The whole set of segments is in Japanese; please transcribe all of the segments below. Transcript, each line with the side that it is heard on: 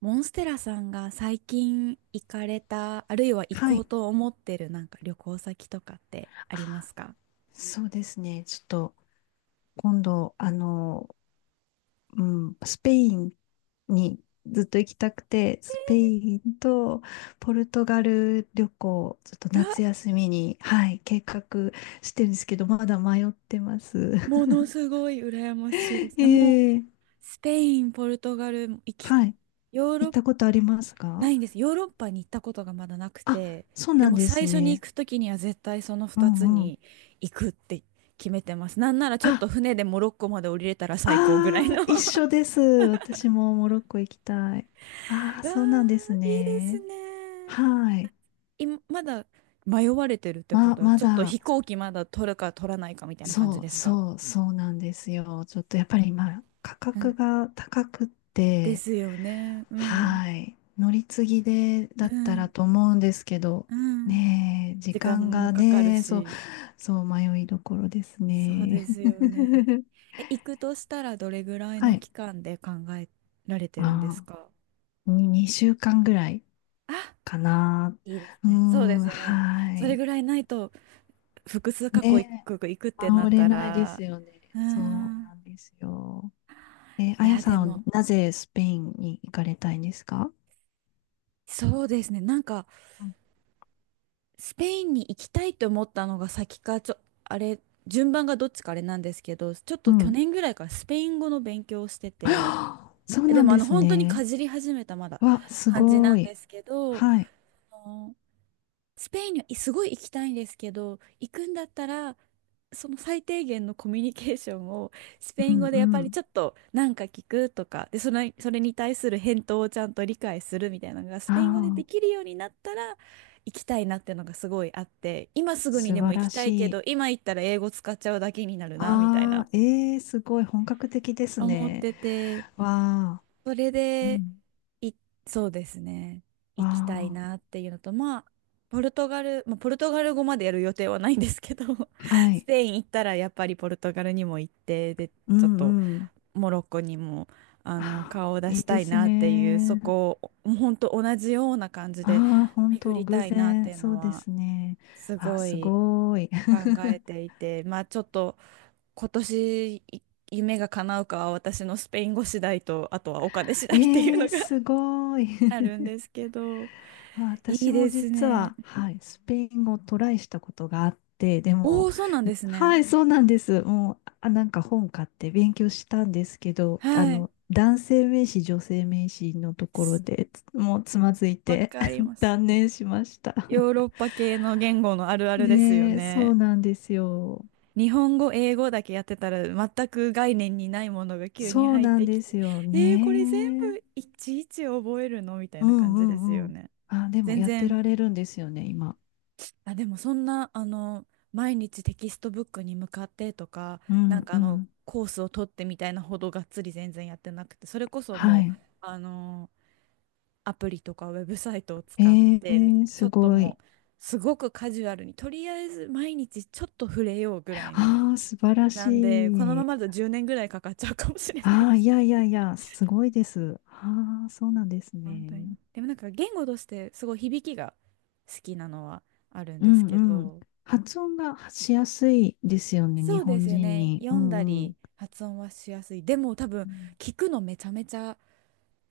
right: モンステラさんが最近行かれた、あるいは行
left: は
right: こう
left: い。
right: と思ってるなんか旅行先とかってありま
left: あ
right: すか？
left: そうですね。ちょっと、今度、うスペインにずっと行きたくて、スペインとポルトガル旅行、ちょっと
right: う
left: 夏
right: わ、
left: 休みに、はい、計画してるんですけど、まだ迷ってます。
right: ものすごい羨ましいで す。えもう、
left: ええ
right: スペイン、ポルトガル行き、
left: はい。
right: ヨーロ
left: 行っ
right: ッパ、
left: たことあります
right: な
left: か？
right: いんです。ヨーロッパに行ったことがまだなく
left: あ、
right: て、
left: そう
right: で
left: なん
right: も
left: です
right: 最初に行
left: ね。
right: くときには絶対その
left: う
right: 2つ
left: んうん。
right: に行くって決めてます。なんならちょっ
left: あ、
right: と船でモロッコまで降りれたら最高ぐらい
left: ああ、
right: のう
left: 一
right: わ
left: 緒です。私もモロッコ行きたい。ああ、そうなんです
right: ー、いいです
left: ね。
right: ね。
left: はい。
right: い、まだ迷われてるってことは、
left: ま
right: ちょっと
left: だ、
right: 飛行機まだ取るか取らないかみたいな感じ
left: そう
right: ですか？
left: そうそうなんですよ。ちょっとやっぱり今、価
right: う
left: 格
right: ん
left: が高くっ
right: で
left: て、
right: すよね。うん。
left: はい。乗り継ぎで
right: う
left: だったら
right: ん。
left: と思うんですけど、
right: うん。
left: ねえ、時
right: 時間
left: 間
right: も
left: が
right: かかる
left: ね、そう、
right: し。
left: そう迷いどころです
right: そうで
left: ね。
right: すよね。え、行くとしたらどれぐらい
left: は
right: の
left: い。
right: 期間で考えられてるんです
left: ま
right: か？
left: あー、に2週間ぐらい
right: あ、
left: かな。
right: いいです
left: うー
right: ね。そうで
left: ん、
right: すよね。
left: は
right: それ
left: い。
right: ぐらいないと、複数過去行
left: ねえ、
right: く、行くってな
left: 回
right: っ
left: れ
right: た
left: ないです
right: ら、
left: よね。
right: うー
left: そう
right: ん。
left: なんですよ。
right: い
left: あや
right: や、で
left: さん、
right: も、
left: なぜスペインに行かれたいんですか？
right: そうですね。
left: うん
right: スペインに行きたいと思ったのが先か、ちょ、あれ、順番がどっちかあれなんですけど、ちょっ
left: う
right: と去
left: ん。
right: 年ぐらいからスペイン語の勉強をして て、
left: はあそう
right: で
left: なん
right: も
left: です
right: 本当にか
left: ね。
right: じり始めたまだ
left: わ、す
right: 感じ
left: ご
right: なんで
left: い。
right: すけど、
left: はい。
right: スペインにはすごい行きたいんですけど、行くんだったら、その最低限のコミュニケーションをスペ
left: う
right: イン
left: ん
right: 語で
left: う
right: やっぱり
left: ん。
right: ちょっとなんか聞くとか、で、それに対する返答をちゃんと理解するみたいなのがス
left: あ
right: ペイン語ででき
left: あ、
right: るようになったら行きたいなっていうのがすごいあって、今すぐに
left: 素
right: でも
left: 晴
right: 行き
left: ら
right: た
left: し
right: いけ
left: い。
right: ど、今行ったら英語使っちゃうだけになるな、みたい
left: あ
right: な
left: あ、ええー、すごい本格的です
right: 思っ
left: ね。
right: てて、
left: わあ
right: それ
left: う
right: で、
left: ん
right: い、そうですね。行
left: わ
right: きたいなっていうのと、まあ、ポルトガル語までやる予定はないんですけど、
left: あ、は
right: ス
left: い。
right: ペイン行ったらやっぱりポルトガルにも行って、で、
left: う
right: ちょっ
left: ん
right: と
left: うん。
right: モロッコにも、
left: あ
right: 顔
left: あ
right: を出
left: いい
right: し
left: で
right: たい
left: す
right: なっていう、そ
left: ね。
right: こを、もうほんと同じような感じで
left: ああ、本
right: 巡
left: 当、
right: り
left: 偶
right: たいなっ
left: 然、
right: ていう
left: そ
right: の
left: うで
right: は、
left: すね。
right: す
left: ああ、
right: ご
left: す
right: い
left: ごい。
right: 考え ていて、まあ、ちょっと今年い夢が叶うかは私のスペイン語次第と、あとはお金次第っていう
left: ええ
right: の
left: ー、
right: が
left: すごい。
right: あ るんですけど、
left: まあ
right: い
left: 私
right: い
left: も
right: です
left: 実
right: ね。
left: は、はい、スペイン語をトライしたことがあって、で
right: お
left: も、
right: お、そうなんですね。
left: はい、そうなんです。もう、あ、なんか本買って勉強したんですけど、
right: はい。
left: 男性名詞、女性名詞のところ
right: す
left: でつもうつまずい
right: わ
left: て
right: かりま す。
left: 断念しました。
right: ヨーロッパ系の言語のあるあるですよ
left: ねえ、そう
right: ね。
left: なんですよ。
right: 日本語、英語だけやってたら全く概念にないものが急に
left: そう
right: 入っ
left: なん
right: てき
left: で
right: て、
left: すよ
right: えー、これ全
left: ね。
right: 部いちいち覚えるのみたい
left: う
right: な感
left: んう
right: じです
left: ん
right: よ
left: うん。
right: ね。
left: あ、でも
right: 全
left: やって
right: 然
left: られるんですよね、今。
right: あ、でもそんな、あの、毎日テキストブックに向かってとか、
left: うんうん。
right: コースを取ってみたいなほどがっつり全然やってなくて、それこそ
left: は
right: もう、
left: い。
right: あの、アプリとかウェブサイトを
left: え
right: 使ってみ、ちょ
left: す
right: っと
left: ご
right: も
left: い。
right: う、すごくカジュアルに、とりあえず毎日ちょっと触れようぐらいの、
left: ああ、素晴ら
right: な
left: し
right: んで、このま
left: い。
right: まだと10年ぐらいかかっちゃうかもしれない
left: あ
right: で
left: あ、い
right: す。
left: やいやいや、すごいです。ああ、そうなんです
right: 本当に。
left: ね。
right: でもなんか言語としてすごい響きが好きなのはあるん
left: う
right: ですけ
left: んうん。
right: ど、
left: 発音がしやすいですよね、
right: そ
left: 日
right: うで
left: 本
right: すよ
left: 人
right: ね。
left: に。
right: 読
left: う
right: んだ
left: んう
right: り
left: ん。
right: 発音はしやすい。でも多分
left: うん
right: 聞くのめちゃめちゃ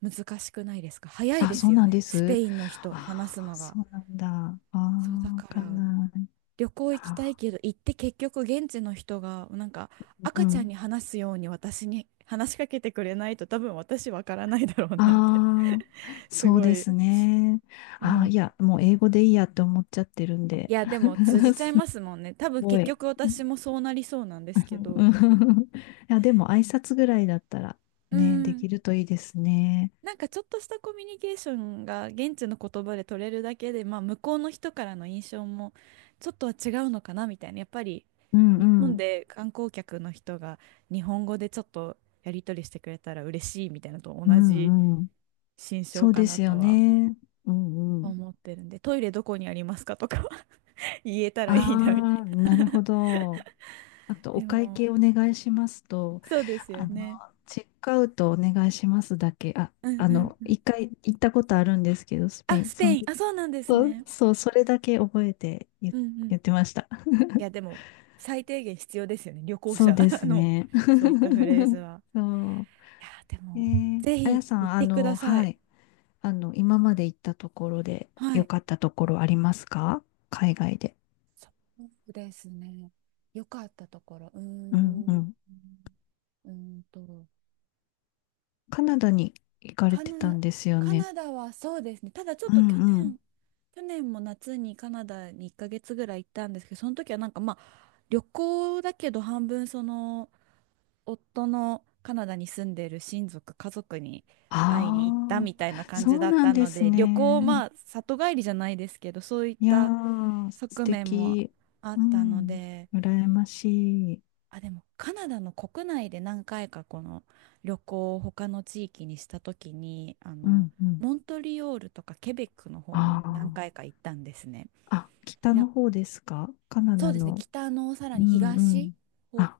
right: 難しくないですか。早い
left: あ、
right: で
left: そ
right: す
left: う
right: よ
left: なん
right: ね。
left: で
right: スペ
left: す。
right: インの人話す
left: ああ、
right: のが。
left: そうなんだ。ああ、
right: そうだ
left: わ
right: か
left: かん
right: ら
left: ない。
right: 旅行行きたい
left: あ
right: けど行って結局現地の人がなんか
left: ー、う
right: 赤ちゃ
left: ん。
right: んに話すように私に 話しかけてくれないと多分私わからないだろうなって
left: ああ、
right: す
left: そう
right: ご
left: で
right: い
left: すね。あ
right: 思
left: あ、
right: っ
left: い
right: て。
left: や、もう英語でいいやって思っちゃってるん
right: い
left: で。
right: やでも通じちゃいますもんね。多
left: す
right: 分
left: ご
right: 結
left: い。
right: 局私もそうなりそうなんですけ
left: う
right: ど。
left: ん いや、でも挨拶ぐらいだったら
right: う
left: ね、で
right: ん、
left: きるといいですね。
right: なんかちょっとしたコミュニケーションが現地の言葉で取れるだけで、まあ、向こうの人からの印象もちょっとは違うのかなみたいな、やっぱり
left: うん
right: 日
left: う
right: 本
left: ん。
right: で観光客の人が日本語でちょっとやり取りしてくれたら嬉しいみたいなのと
left: う
right: 同じ
left: んうん。
right: 心象
left: そう
right: か
left: で
right: な
left: すよ
right: とは
left: ね。うんうん。
right: 思ってるんで、トイレどこにありますかとかは 言えたらいいなみた
left: あ
right: い
left: あ、
right: な。
left: なるほど。あと、お
right: で
left: 会計
right: も
left: お願いしますと、
right: そうです
left: あ
right: よ
left: の、
right: ね。
left: チェックアウトお願いしますだけ、あ、
right: うんうんうん。
left: 一回行ったことあるんですけど、スペイ
right: あ
left: ン。
right: スペイン、あ、そうなんです
left: そう、
right: ね。
left: そうそれだけ覚えて
right: うんうん。
left: 言ってました。
right: いや、でも、最低限必要ですよね。旅行
left: そう
right: 者
left: で す
right: の、
left: ね。
right: そういったフレーズ は。
left: そう。
right: いや、でも、ぜ
left: あ
right: ひ
left: やさん、
right: 行ってくださ
left: は
right: い。
left: い。今まで行ったところで
right: は
left: 良
right: い。
left: かったところありますか？海外で。
right: そうですね。良かったところ。うー
left: うんう
right: ん。う
left: ん。
right: ーんと、
left: カナダに行かれ
right: カ
left: てた
right: ナ、
left: んですよ
right: カ
left: ね。
right: ナダはそうですね。ただちょっ
left: う
right: と去
left: んうん。
right: 年、去年も夏にカナダに1ヶ月ぐらい行ったんですけど、その時はなんかまあ、旅行だけど半分その、夫のカナダに住んでる親族、家族に会いに行った
left: あ
right: みたいな
left: あ、
right: 感
left: そ
right: じ
left: う
right: だっ
left: なん
right: た
left: で
right: の
left: す
right: で、旅行、
left: ね。
right: まあ、里帰りじゃないですけど、そういっ
left: いや
right: た
left: ー、素
right: 側面も
left: 敵。
right: あっ
left: う
right: たの
left: ん。
right: で、
left: 羨ましい。
right: あ、でもカナダの国内で何回かこの旅行を他の地域にした時に、
left: うんうん。
right: モントリオールとかケベックの方に
left: あ
right: 何回か行ったんですね。
left: あ。あ、北
right: いや、
left: の方ですかカナ
right: そう
left: ダ
right: ですね、
left: の？
right: 北のさら
left: う
right: に
left: んう
right: 東、
left: ん。あ、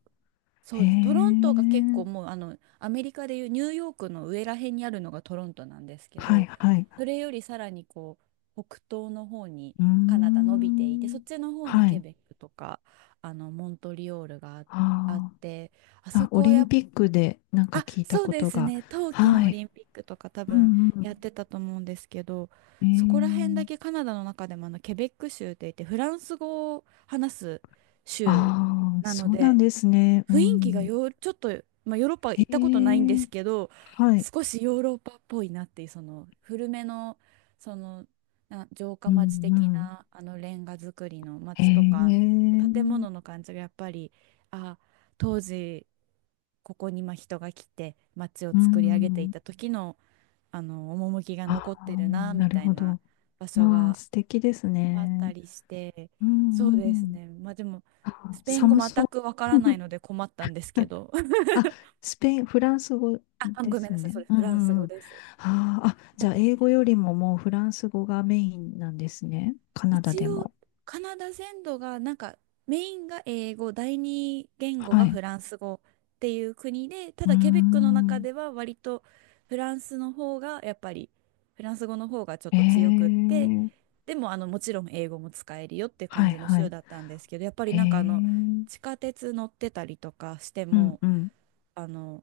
right: そ
left: へ
right: うです。トロントが結
left: え。
right: 構もうあのアメリカでいうニューヨークの上ら辺にあるのがトロントなんですけ
left: はい
right: ど、
left: はい。
right: それよりさらにこう北東の方に
left: うー
right: カナダ伸びていて、そっ
left: ん。
right: ちの方に
left: は
right: ケ
left: い。
right: ベックとかあのモントリオールがああっ
left: あ
right: て、あ
left: ー
right: そ
left: あ、オ
right: こは
left: リ
right: や
left: ン
right: っ
left: ピックでなんか
right: あ、
left: 聞いた
right: そう
left: こ
right: で
left: と
right: す
left: が。
right: ね。冬季の
left: は
right: オ
left: い。
right: リンピックとか多
left: う
right: 分
left: んう
right: やっ
left: ん。
right: てたと思うんですけど、
left: え
right: そこら辺だ
left: え。
right: けカナダの中でもあのケベック州って言ってフランス語を話す州
left: ああ、
right: なの
left: そうなん
right: で。
left: ですね。う
right: 雰囲気が
left: ん。
right: よ、ちょっと、まあ、ヨーロッパ行
left: え
right: ったことないんで
left: え。
right: すけど、
left: はい。
right: 少しヨーロッパっぽいなっていう、その古めの、その、な城
left: う
right: 下町
left: んう
right: 的
left: ん。
right: なあのレンガ造りの
left: え
right: 町とか、建物の
left: え。
right: 感じがやっぱり、あ、当時、ここにまあ人が来て町を
left: う
right: 作り上げてい
left: ん。
right: た時の、あの趣が
left: あ
right: 残って
left: あ、
right: るなみ
left: なる
right: たい
left: ほ
right: な
left: ど。
right: 場所
left: まあ、
right: が
left: 素敵です
right: あった
left: ね。
right: りして、
left: う
right: そう
left: んう
right: です
left: ん。
right: ね。まあでも、
left: あー、
right: スペイン語
left: 寒そ
right: 全
left: う。
right: くわからないの で困ったんですけど。
left: あ、スペイン、フランス語
right: あ、
left: で
right: ごめん
left: す
right: な
left: よ
right: さい、
left: ね。
right: それ
left: うん
right: フランス
left: うんう
right: 語
left: ん。
right: です。
left: あーあ、
right: な
left: じ
right: ん
left: ゃあ、
right: です
left: 英語
right: け
left: よ
right: ど、
left: りももうフランス語がメインなんですね。カナダ
right: 一
left: で
right: 応
left: も。
right: カナダ全土がなんかメインが英語、第二言語が
left: は
right: フ
left: い。
right: ランス語っていう国で、た
left: うー
right: だケベックの中
left: ん。
right: では割とフランスの方がやっぱり、フランス語の方がちょっ
left: え
right: と強くって、
left: え
right: でもあのもちろん英語も使えるよって感
left: はい
right: じの
left: は
right: 州
left: い。
right: だったんですけど、やっぱり
left: え
right: なんかあの
left: え
right: 地下鉄乗ってたりとかして
left: うん
right: も
left: うん
right: あの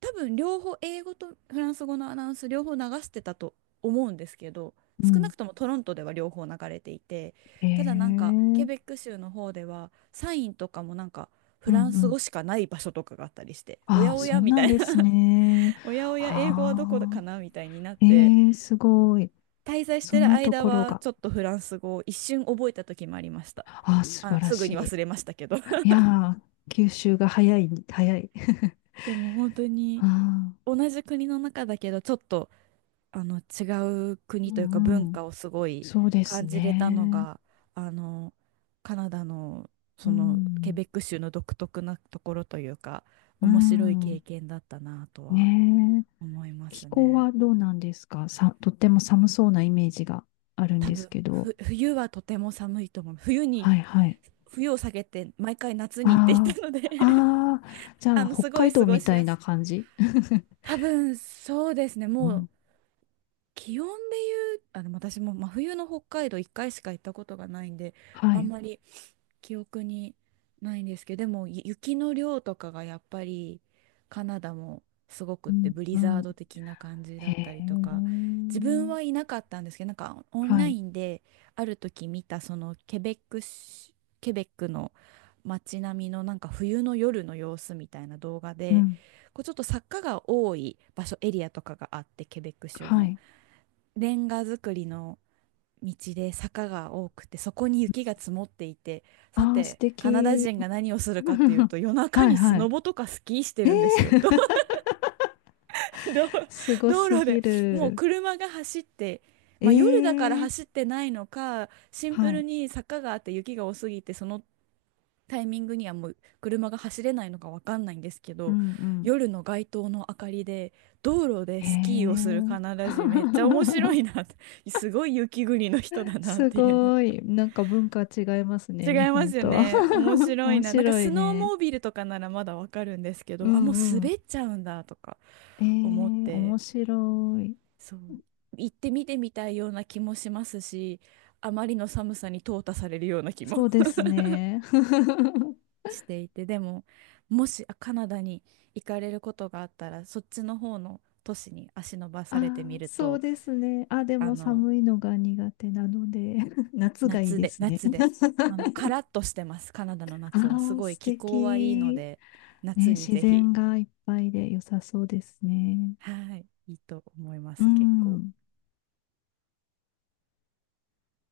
right: 多分両方英語とフランス語のアナウンス両方流してたと思うんですけど、
left: う
right: 少な
left: ん。
right: くともトロントでは両方流れていて、
left: え
right: ただなんかケ
left: え
right: ベック州の方ではサインとかもなんか
left: う
right: フ
left: ん
right: ラン
left: う
right: ス
left: ん。
right: 語しかない場所とかがあったりして、お
left: あ
right: や
left: あ、
right: お
left: そ
right: や
left: う
right: み
left: な
right: た
left: ん
right: い
left: で
right: な
left: すね。
right: おやおや英語はどこ
left: あ
right: か
left: あ、
right: なみたいになって、
left: ええすごい。
right: 滞在し
left: そ
right: て
left: ん
right: る
left: なと
right: 間
left: ころ
right: は
left: が。
right: ちょっとフランス語を一瞬覚えた時もありました。
left: ああ、素
right: あの
left: 晴ら
right: すぐ
left: し
right: に忘れましたけど
left: い。いやー、吸収が早い、早い。
right: でも本当
left: あ
right: に
left: あ、
right: 同じ国の中だけどちょっとあの違う
left: う
right: 国というか文
left: んうん。
right: 化をすごい
left: そうです
right: 感じれたの
left: ね。
right: があのカナダのそ
left: う
right: のケ
left: ん。
right: ベック州の独特なところというか
left: う
right: 面白い経
left: ん。
right: 験だったなとは
left: ねえ。
right: 思いま
left: 気
right: す
left: 候
right: ね。
left: はどうなんですかさ、とっても寒そうなイメージがあるん
right: 多
left: です
right: 分
left: けど。
right: 冬はとても寒いと思う。
left: はいはい。
right: 冬を避けて毎回夏に行っていた
left: あ
right: ので
left: あ、ああ、じ ゃ
right: あ
left: あ、
right: の
left: 北
right: すごい
left: 海
right: 過
left: 道
right: ご
left: み
right: し
left: たい
right: や
left: な
right: すい。
left: 感じ。
right: 多分そうですね。
left: う
right: もう
left: ん。
right: 気温で言う、あ、でも私も真冬の北海道1回しか行ったことがないんで、
left: は
right: あん
left: い。
right: まり記憶にないんですけど、でも雪の量とかがやっぱりカナダもすごくっ
left: う
right: て
left: ん、
right: ブリ
left: う
right: ザー
left: ん。
right: ド的な感じ
left: へ
right: だった
left: え。
right: りとか、自分はいなかったんですけど、なんかオン
left: は
right: ラ
left: い。
right: インである時見た、そのケベックの街並みのなんか冬の夜の様子みたいな動画
left: う
right: で、
left: ん。
right: こうちょっと坂が多い場所、エリアとかがあって、ケベック州
left: は
right: の。
left: い。
right: レンガ造りの道で坂が多くて、そこに雪が積もっていて、さ
left: ああ、素
right: て、カナダ
left: 敵。
right: 人が何をするかっていう と、夜中
left: はい
right: にス
left: は
right: ノ
left: い。
right: ボとかスキーして
left: ええ
right: るんですよ。道 道
left: すご
right: 道
left: す
right: 路で、
left: ぎ
right: もう
left: る。
right: 車が走って、まあ夜だから
left: え
right: 走っ
left: え
right: てないのか、シンプ
left: は
right: ル
left: い。
right: に坂があって雪が多すぎて、そのタイミングにはもう車が走れないのかわかんないんですけ
left: う
right: ど、
left: んうん。
right: 夜の街灯の明かりで道路で
left: へえ。
right: スキーをするカナダ人めっちゃ面白 いなって、すごい雪国の人だなっ
left: す
right: ていうの、
left: ごい。なんか文化違いますね、
right: 違
left: 日
right: いま
left: 本
right: すよ
left: とは。
right: ね、面 白い
left: 面
right: な。なんか
left: 白
right: ス
left: い
right: ノー
left: ね。
right: モービルとかならまだわかるんですけ
left: う
right: ど、あもう
left: んう
right: 滑
left: ん。
right: っちゃうんだとか
left: え
right: 思っ
left: え、
right: て、
left: 面白い。
right: そう、行ってみてみたいような気もしますし、あまりの寒さに淘汰されるような気も
left: そうですね。
right: していて、でももしあカナダに行かれることがあったら、そっちの方の都市に足伸ば
left: あ
right: されてみ
left: ー
right: る
left: そう
right: と。
left: ですね。あ、で
right: あ
left: も
right: の
left: 寒いのが苦手なので、夏がいいですね。
right: 夏で、あのカラッとしてます、カナダの 夏はす
left: ああ、
right: ごい
left: 素
right: 気候はいいの
left: 敵。
right: で、
left: ね、
right: 夏に
left: 自
right: ぜひ。
left: 然がいっぱいで良さそうですね。
right: はい、いいと思いま
left: う
right: す結構。
left: ん。